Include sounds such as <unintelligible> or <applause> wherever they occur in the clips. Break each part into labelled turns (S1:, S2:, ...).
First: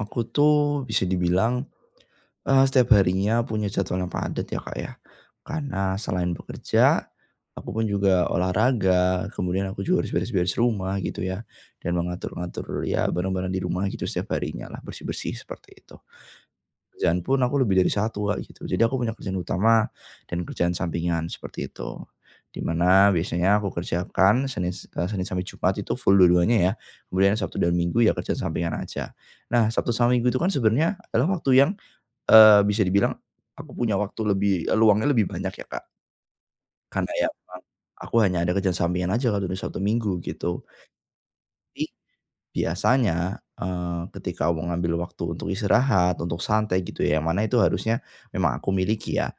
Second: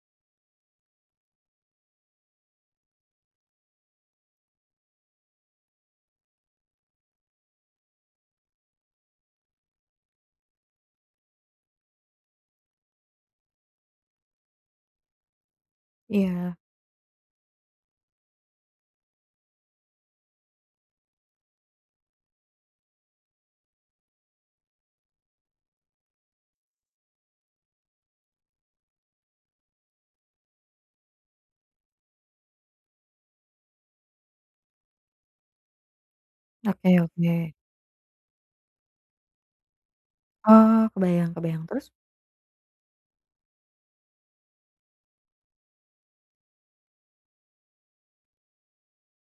S1: Aku tuh, bisa dibilang, e setiap harinya punya jadwal yang padat ya Kak, ya. Karena selain bekerja, aku pun juga olahraga, kemudian aku juga harus beres-beres rumah gitu ya, dan mengatur-ngatur ya, barang-barang di rumah gitu setiap harinya lah, bersih-bersih seperti itu.
S2: Iya.
S1: Kerjaan pun aku lebih dari 1 Kak gitu, jadi aku punya kerjaan utama dan kerjaan sampingan seperti itu. Di mana biasanya aku kerjakan Senin e Senin sampai Jumat itu full dua-duanya ya, kemudian Sabtu dan Minggu ya, kerjaan sampingan aja. Nah, Sabtu sama Minggu itu kan, sebenarnya adalah waktu yang, e bisa dibilang aku punya waktu lebih, eee, luangnya lebih banyak ya Kak.
S2: Oke
S1: Karena ya,
S2: oke.
S1: aku kan hanya ada kerjaan sampingan aja kalau udah Sabtu, Minggu gitu.
S2: Oh, kebayang kebayang,
S1: Tapi
S2: terus?
S1: biasanya, e ketika mau ngambil waktu untuk istirahat, untuk santai, gitu ya, yang mana itu harusnya memang aku miliki ya,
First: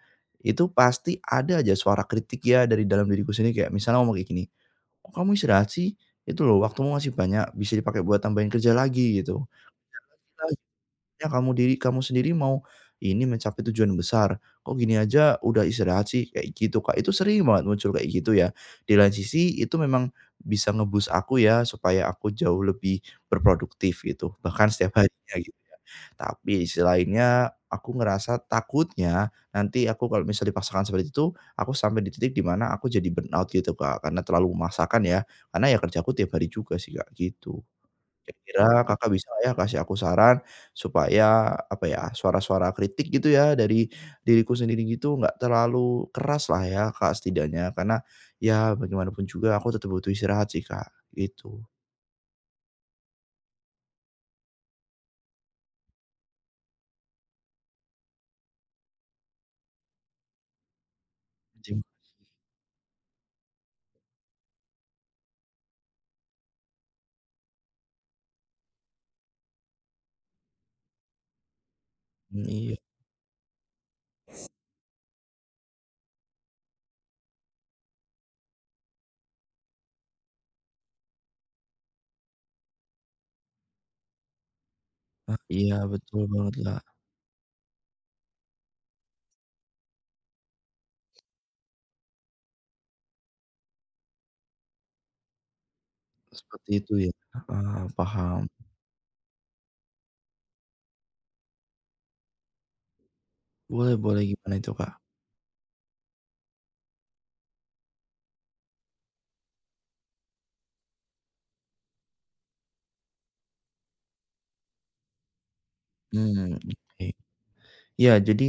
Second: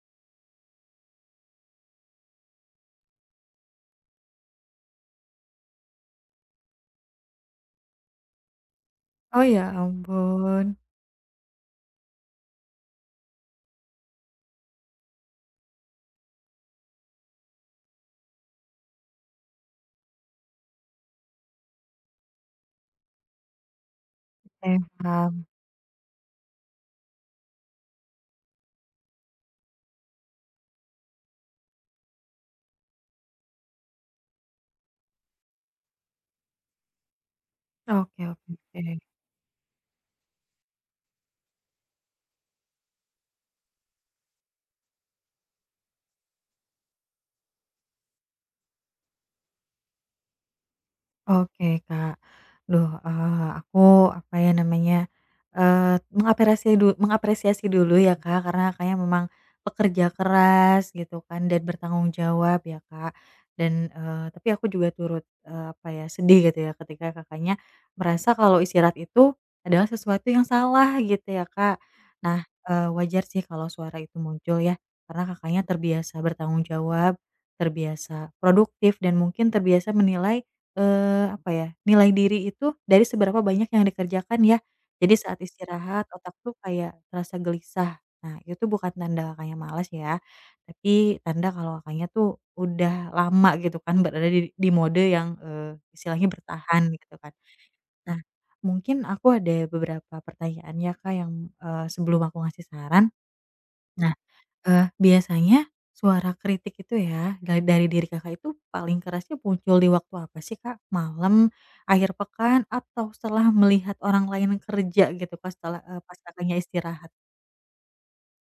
S1: itu pasti ada aja suara kritik ya, dari dalam diriku sendiri. Kayak misalnya ngomong kayak gini, "Kok kamu istirahat sih? Itu loh, waktumu masih banyak, bisa dipakai buat tambahin kerja lagi, gitu.
S2: Oh, ya
S1: <unintelligible>
S2: ampun.
S1: Ya, kamu diri kamu sendiri mau ini mencapai tujuan besar, kok gini aja udah istirahat sih?" Kayak gitu, Kak. Itu sering banget muncul, kayak gitu ya. Di lain sisi, itu memang bisa nge-boost aku ya, supaya aku jauh lebih berproduktif, gitu, bahkan
S2: Oke,
S1: setiap harinya,
S2: paham.
S1: gitu ya. Tapi di sisi lainnya, aku ngerasa takutnya, nanti aku kalau misalnya dipaksakan seperti itu, aku sampai di titik di mana aku jadi burnout, gitu Kak. Karena terlalu memaksakan ya, karena ya kerjaku tiap hari juga sih, Kak, gitu.
S2: Oke oke
S1: Kira-kira
S2: oke.
S1: Kakak bisa gak ya, kasih aku saran supaya apa ya, suara-suara kritik, gitu ya, dari diriku sendiri, gitu, enggak terlalu keraslah ya, Kak. Setidaknya karena ya, bagaimanapun juga aku tetap butuh istirahat sih, Kak, gitu.
S2: Oke, Kak. Aduh, e aku apa ya namanya, e mengapresi du mengapresiasi dulu ya Kak, karena Kakaknya memang pekerja keras gitu kan, dan bertanggung
S1: <unintelligible>
S2: jawab ya Kak. Dan, e tapi aku juga turut, e apa ya, sedih gitu ya, ketika Kakaknya merasa kalau istirahat itu adalah sesuatu yang salah gitu ya Kak. Nah,
S1: Nah,
S2: e
S1: iya.
S2: wajar sih, kalau suara itu muncul ya, karena Kakaknya terbiasa bertanggung jawab, terbiasa produktif dan mungkin terbiasa menilai, eee, apa ya, nilai diri itu dari seberapa banyak yang dikerjakan ya. Jadi
S1: Ah,
S2: saat
S1: iya
S2: istirahat
S1: betul
S2: otak tuh,
S1: banget lah.
S2: kayak terasa gelisah. Nah, itu bukan tanda Kakaknya malas ya, tapi tanda kalau Kakaknya tuh, udah lama gitu kan, berada di di mode yang, e istilahnya
S1: Seperti
S2: bertahan
S1: itu ya,
S2: gitu kan.
S1: heeh,
S2: Nah,
S1: paham.
S2: mungkin aku ada beberapa pertanyaan ya Kak, yang, e sebelum aku ngasih saran.
S1: Boleh
S2: Nah,
S1: boleh gimana itu
S2: e
S1: Kak?
S2: biasanya suara kritik itu ya, ga dari diri Kakak itu paling kerasnya muncul di waktu apa sih Kak? Malam, akhir pekan atau setelah melihat orang lain kerja gitu pas tela e pas Kakaknya
S1: Hmm oke.
S2: istirahat?
S1: Iya, jadi,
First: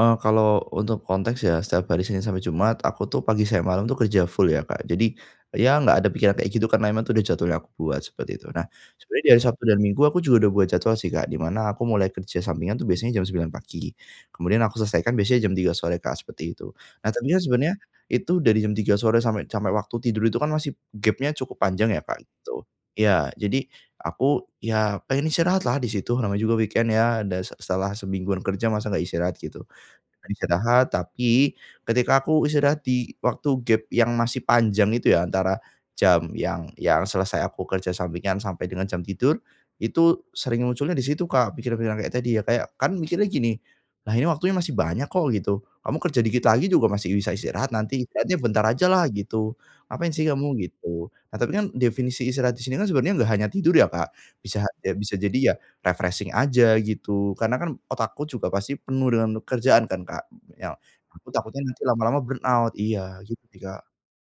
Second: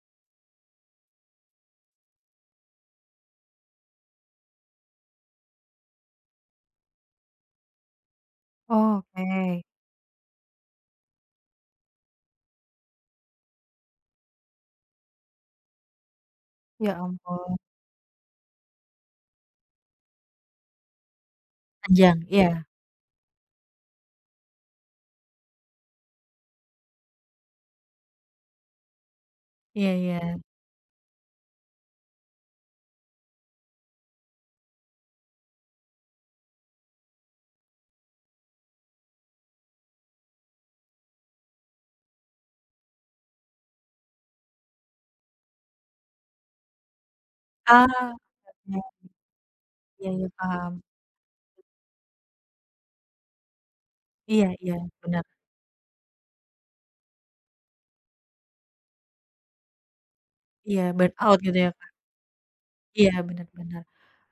S1: e kalau untuk konteks ya, setiap hari Senin sampai Jumat aku tuh, pagi siang malam tuh, kerja full ya Kak. Jadi ya, enggak ada pikiran kayak gitu karena emang itu udah jadwal yang aku buat seperti itu. Nah, sebenarnya di hari Sabtu
S2: Oke.
S1: dan Minggu aku juga udah buat jadwal sih Kak, di mana aku mulai kerja sampingan tuh, biasanya jam 09:00 pagi, kemudian aku selesaikan biasanya jam 03:00 sore Kak seperti itu.
S2: Iya,
S1: Nah, tapi kan
S2: ampun.
S1: sebenarnya itu dari jam 03:00 sore sampai sampai waktu tidur itu kan masih gapnya cukup panjang ya Kak,
S2: Panjang iya.
S1: gitu. Iya jadi, aku ya pengen istirahat lah, di situ namanya juga weekend ya, dan se setelah semingguan kerja masa enggak istirahat gitu.
S2: Iya,
S1: Nah
S2: ya.
S1: istirahat tapi ketika aku istirahat di waktu gap yang masih panjang itu ya, antara jam yang ya, selesai aku kerja sampingan sampai dengan jam tidur itu sering munculnya di situ Kak pikiran-pikiran kayak tadi ya, kayak kan mikirnya gini, "Lah ini waktunya masih banyak kok gitu, kamu kerja dikit lagi juga masih bisa istirahat nanti
S2: Ah,
S1: istirahatnya bentar
S2: mhm.
S1: ajalah gitu
S2: Iya,
S1: ngapain sih
S2: ya,
S1: kamu."
S2: paham.
S1: gitu. Nah, tapi kan definisi istirahat di sini kan, sebenarnya enggak hanya tidur ya Kak,
S2: Iya,
S1: bisa
S2: iya
S1: ya bisa
S2: bener.
S1: jadi ya refreshing aja gitu, karena kan otakku juga pasti penuh dengan pekerjaan kan Kak. Ya
S2: Iya
S1: aku
S2: burnout gitu
S1: takutnya
S2: ya,
S1: nanti
S2: Kak.
S1: lama-lama burnout
S2: Iya,
S1: iya gitu
S2: bener
S1: sih,
S2: bener.
S1: Kak.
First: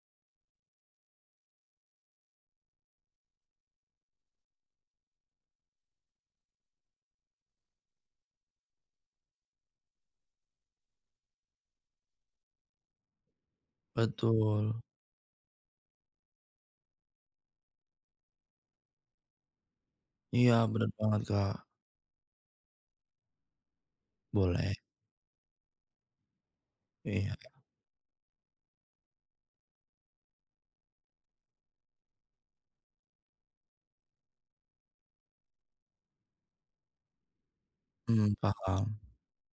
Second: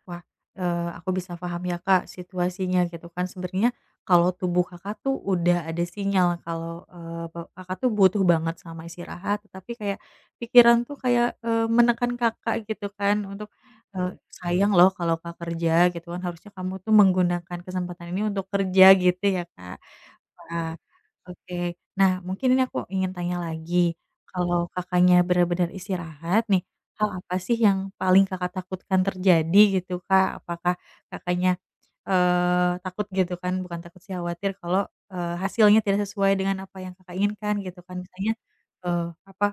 S2: Wah, e aku bisa paham ya, Kak, situasinya. Gitu kan sebenarnya kalau tubuh Kakak tuh, udah ada sinyal kalau, e pe Kakak tuh, butuh banget sama istirahat. Tapi kayak pikiran tuh, kayak, e menekan Kakak, gitu kan, untuk, e "Sayang
S1: Betul.
S2: loh, kalau enggak kerja, gitu kan. Harusnya kamu tuh, menggunakan kesempatan ini untuk kerja," gitu ya, Kak.
S1: Iya,
S2: Wah,
S1: bener banget Kak.
S2: oke. Nah, mungkin ini aku ingin tanya lagi, kalau
S1: Boleh.
S2: Kakaknya bener-bener istirahat nih, hal apa
S1: Iya.
S2: sih, yang paling Kakak takutkan terjadi, gitu Kak? Apakah Kakaknya, eee, takut, gitu kan. Bukan takut sih, khawatir kalau, e hasilnya tidak sesuai dengan apa yang Kakak inginkan, gitu kan. Misalnya,
S1: Hmm,
S2: e
S1: paham.
S2: apa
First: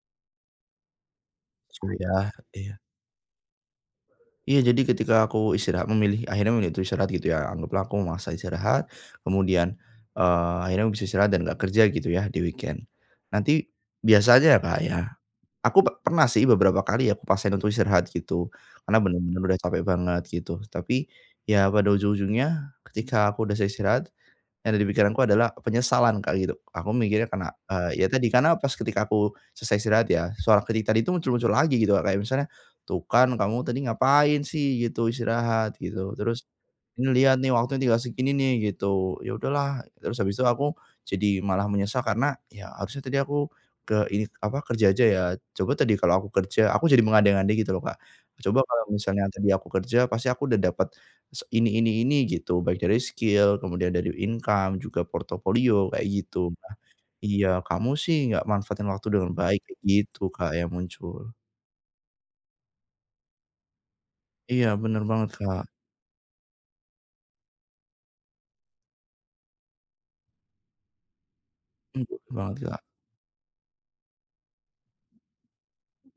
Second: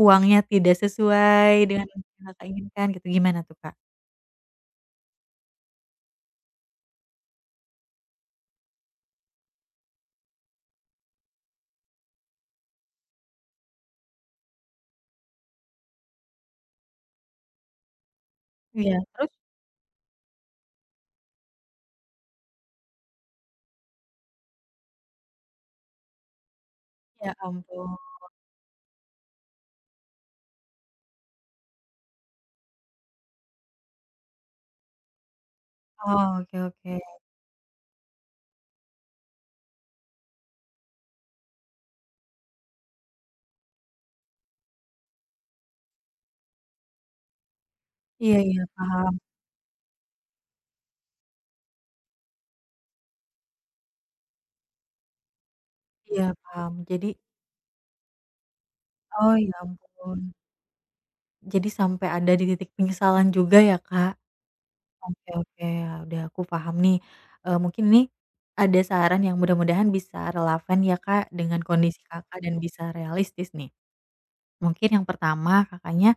S2: uangnya tidak sesuai dengan
S1: Sesuai
S2: yang
S1: ya,
S2: Kakak
S1: iya.
S2: inginkan, gitu. Gimana tuh, Kak?
S1: Iya jadi ketika aku istirahat memilih, akhirnya memilih untuk istirahat gitu ya anggaplah aku memaksa istirahat, kemudian, eee, akhirnya bisa istirahat dan gak kerja gitu ya di-weekend, nanti, biasanya ya Kak, ya, aku pernah sih beberapa kali ya aku paksain untuk istirahat gitu,
S2: Iya,
S1: karena
S2: terus?
S1: benar-benar udah capek banget gitu tapi, ya pada ujung-ujungnya ketika aku udah selesai istirahat, yang ada di pikiranku adalah penyesalan Kak, gitu aku mikirnya
S2: Ya
S1: karena,
S2: ampun.
S1: eee, ya tadi karena pas ketika aku selesai istirahat ya, suara kritik tadi itu muncul-muncul lagi gitu Kak, kayak misalnya, "Tuh kan kamu tadi ngapain sih gitu istirahat gitu,
S2: Oh,
S1: terus
S2: oke oke.
S1: ini lihat nih waktunya tinggal segini nih," gitu ya udahlah terus habis itu aku, jadi malah menyesal karena ya harusnya tadi aku, ke ini apa kerja aja ya coba tadi kalau aku kerja aku jadi mengandai-andai gitu loh Kak,
S2: Iya
S1: coba
S2: iya
S1: kalau
S2: paham.
S1: misalnya tadi aku kerja pasti aku udah dapat, se ini ini ini gitu baik dari skill kemudian dari income juga portofolio kayak
S2: Iya
S1: gitu,
S2: paham, jadi
S1: iya kamu sih gak manfaatin waktu dengan
S2: Oh ya
S1: baik gitu
S2: ampun.
S1: Kak, yang muncul.
S2: Jadi sampai ada di titik penyesalan juga ya Kak,
S1: Iya bener
S2: oke
S1: banget Kak.
S2: oke udah aku paham nih, eee, mungkin nih, ada saran yang mudah-mudahan bisa relevan ya Kak, dengan kondisi
S1: Mmm,
S2: Kakak,
S1: gimana
S2: dan
S1: Kak?
S2: bisa realistis nih, mungkin yang pertama Kakaknya,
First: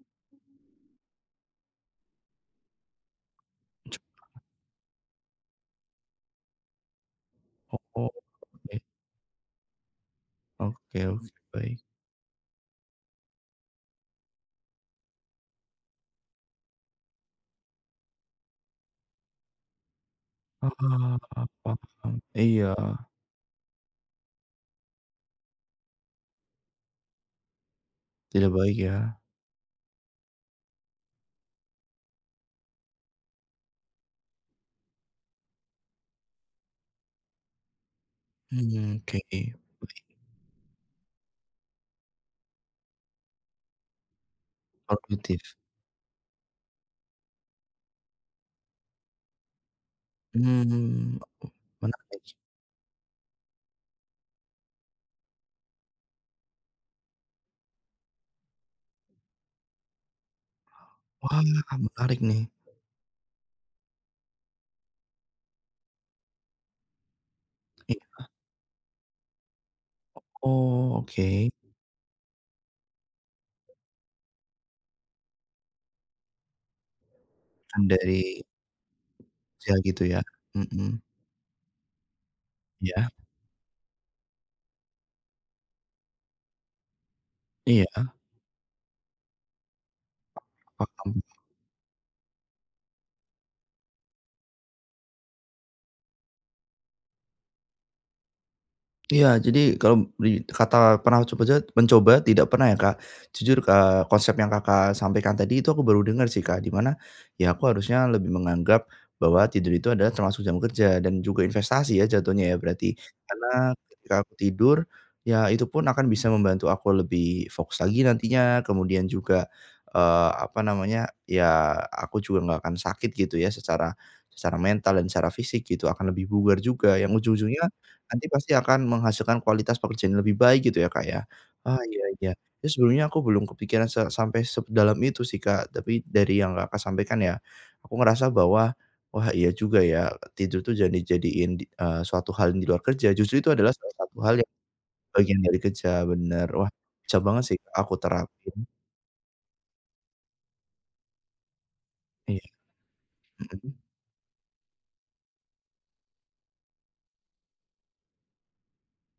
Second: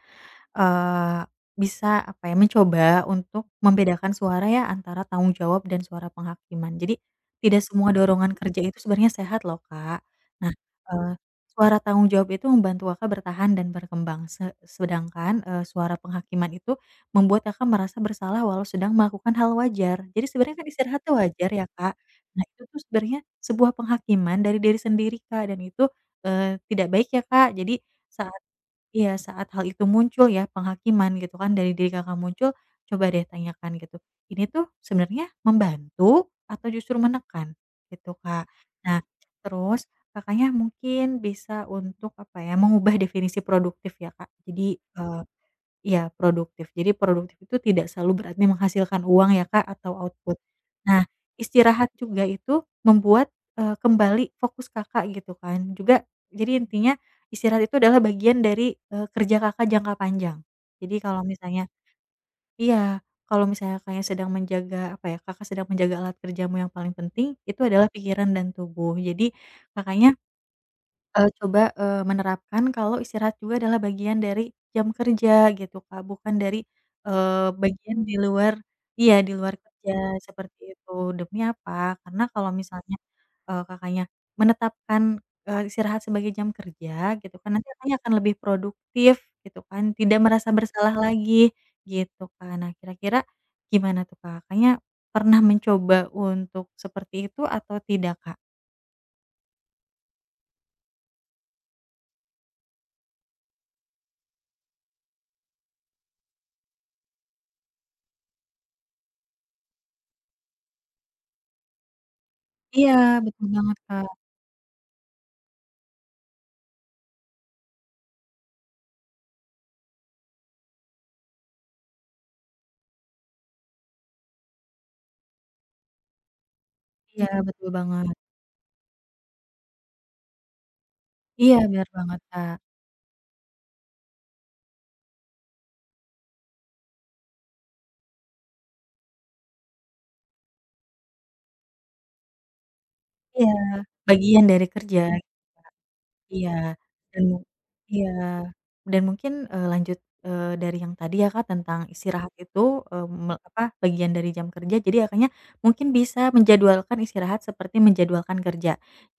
S2: eee, bisa apa ya mencoba untuk membedakan
S1: <unintelligible>
S2: suara ya antara tanggung jawab dan suara penghakiman jadi, tidak
S1: Oh
S2: semua
S1: oke.
S2: dorongan kerja itu sebenarnya sehat loh Kak, nah,
S1: Oke
S2: eee,
S1: oke, baik.
S2: suara tanggung jawab itu membantu Kakak, bertahan dan berkembang se sedangkan, eee, suara penghakiman itu membuat Kakak, merasa bersalah walau sedang melakukan hal wajar jadi sebenarnya kan
S1: Ah
S2: istirahat itu
S1: hah, ah
S2: wajar ya Kak,
S1: paham,
S2: nah itu tuh
S1: iya.
S2: sebenarnya sebuah penghakiman dari diri sendiri Kak, dan itu, eee, tidak baik ya Kak, jadi saat
S1: Tidak baik
S2: iya
S1: ya?
S2: saat hal itu muncul ya penghakiman gitu kan dari diri Kakak, muncul, coba deh tanyakan gitu ini tuh sebenarnya membantu atau justru menekan gitu Kak,
S1: Mmm,
S2: nah
S1: oke oke.
S2: terus Kakaknya, mungkin bisa untuk apa ya mengubah definisi produktif ya Kak, jadi eee,
S1: Produktif.
S2: iya produktif, jadi produktif itu tidak selalu berarti menghasilkan uang ya Kak, atau output, nah
S1: Mmm,
S2: istirahat
S1: menarik
S2: juga
S1: sih.
S2: itu membuat, eee, kembali fokus Kakak, gitu kan juga jadi intinya istirahat itu adalah bagian dari, eee, kerja Kakak, jangka panjang, jadi kalau
S1: Wah,
S2: misalnya,
S1: hal menarik nih.
S2: iya kalau misalnya Kakaknya, sedang menjaga apa ya Kakak, sedang menjaga alat kerjamu yang paling penting itu adalah
S1: Iya.
S2: pikiran dan tubuh jadi, Kakaknya,
S1: Oh oke.
S2: eee, coba, eee, menerapkan kalau istirahat juga adalah bagian dari jam kerja gitu Kak, bukan dari, eee,
S1: Yang
S2: bagian di
S1: dari
S2: luar iya di luar
S1: kerja,
S2: kerja
S1: gitu ya?
S2: seperti itu,
S1: Mhm.
S2: demi apa karena kalau misalnya,
S1: Iya.
S2: eee, Kakaknya, menetapkan, eee, istirahat sebagai jam kerja gitu kan nanti
S1: Iya.
S2: Kakaknya, akan lebih produktif gitu kan tidak merasa bersalah
S1: Paham.
S2: lagi, gitu Kak, nah kira-kira, gimana tuh Kak, Kakaknya, pernah mencoba untuk seperti itu atau tidak, Kak?
S1: Iya, jadi, kalau di kata pernah coba-coba mencoba tidak pernah, ya, Kak. Jujur k eee, konsep yang Kakak sampaikan tadi itu aku baru dengar, sih, Kak, di mana, ya, aku harusnya lebih menganggap bahwa tidur itu adalah termasuk jam kerja, dan juga investasi, ya, jatuhnya, ya,
S2: Iya,
S1: berarti.
S2: betul
S1: Karena,
S2: banget, Kak.
S1: ketika aku tidur, ya, itu pun akan bisa membantu aku lebih fokus lagi nantinya. Kemudian juga, eee, apa namanya, ya, aku juga enggak akan sakit, gitu, ya, secara secara mental dan secara fisik, gitu, akan lebih bugar juga. Yang
S2: Iya, betul
S1: ujung-ujungnya
S2: banget.
S1: nanti, pasti akan menghasilkan kualitas pekerjaan yang lebih baik, gitu, ya, Kak, ya.
S2: Iya,
S1: Ah,
S2: benar
S1: iya
S2: banget,
S1: iya.
S2: Kak.
S1: Terus, sebelumnya, aku belum kepikiran se sampai sedalam itu, sih, Kak, tapi dari yang Kakak sampaikan, ya, aku ngerasa bahwa, wah, iya juga, ya, tidur itu jangan dijadiin, eee, suatu hal di luar kerja, justru
S2: Iya,
S1: itu adalah salah satu hal
S2: bagian
S1: yang
S2: dari kerja.
S1: bagian dari kerja, benar.
S2: Iya,
S1: Wah, bisa
S2: dan mu
S1: banget, sih, aku
S2: iya,
S1: terapin.
S2: dan mungkin, eee, lanjut, eee, dari yang tadi, ya Kak, tentang istirahat
S1: Iya.
S2: itu, eee, me apa
S1: Hmm.
S2: bagian dari jam kerja. Jadi, Kakaknya mungkin bisa menjadwalkan istirahat, seperti menjadwalkan kerja.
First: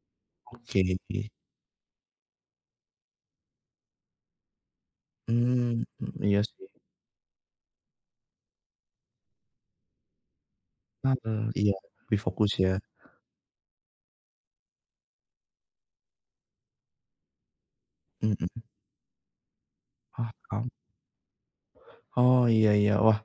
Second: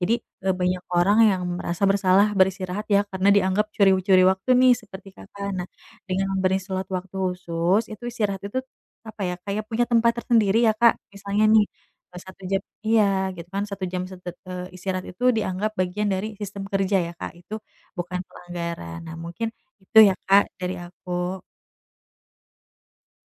S2: Jadi, eee, banyak
S1: Oke,
S2: orang
S1: deh.
S2: yang merasa bersalah beristirahat, ya, karena dianggap curi-curi waktu, nih, seperti Kakak. Nah,
S1: Hmm,
S2: dengan
S1: iya,
S2: memberi
S1: sih.
S2: slot waktu khusus, itu istirahat itu, apa ya Kak ya, punya tempat tersendiri, ya, Kak. Misalnya,
S1: Hmm,
S2: nih,
S1: iya,
S2: e
S1: lebih
S2: satu
S1: fokus
S2: jam
S1: ,ya.
S2: Iya, gitu, kan, satu jam se eee, istirahat itu dianggap bagian dari sistem kerja, ya, Kak. Itu bukan
S1: Mhm.
S2: pelanggaran. Nah, mungkin itu, ya, Kak,
S1: Paham.
S2: dari aku.
S1: Oh, iya iya. Wah,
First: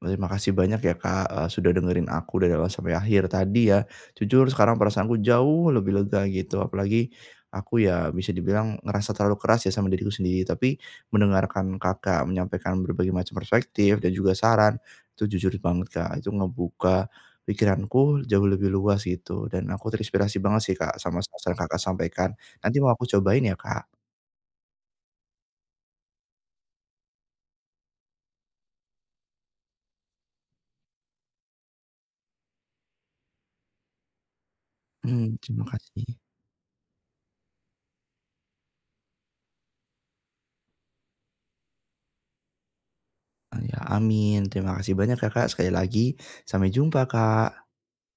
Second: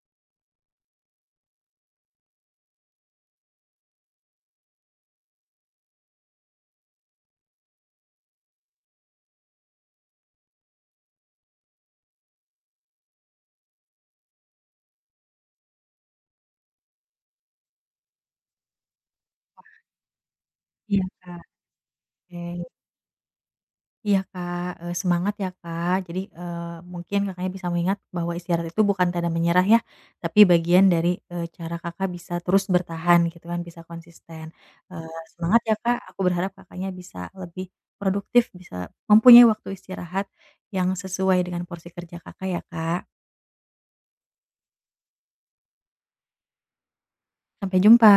S1: terima kasih banyak, ya, Kak, eee, sudah dengerin aku dari awal sampai akhir tadi, ya. Jujur, sekarang perasaanku jauh lebih lega, gitu. Apalagi aku, ya, bisa dibilang ngerasa terlalu keras, ya, sama diriku sendiri. Tapi, mendengarkan Kakak menyampaikan berbagai macam perspektif dan juga saran, itu, jujur banget, Kak, itu ngebuka pikiranku jauh lebih luas, gitu, dan aku terinspirasi banget, sih, Kak
S2: Iya,
S1: sama
S2: Kak.
S1: saran yang Kakak sampaikan.
S2: Oke.
S1: Nanti, mau aku cobain, ya, Kak.
S2: Iya, Kak, eee, semangat, ya, Kak. Jadi, eee, mungkin Kakaknya bisa mengingat bahwa istirahat itu bukan tanda menyerah, ya, tapi bagian dari, eee, cara Kakak bisa terus bertahan, gitu, kan, bisa konsisten. Eee,
S1: Hmm,
S2: semangat,
S1: terima
S2: ya, Kak.
S1: kasih.
S2: Aku berharap Kakaknya bisa lebih produktif, bisa mempunyai waktu istirahat yang sesuai dengan porsi kerja Kakak, ya, Kak.
S1: Oh, iya, amin. Terima kasih banyak, ya, Kak, sekali lagi. Sampai jumpa, Kak.
S2: Sampai jumpa.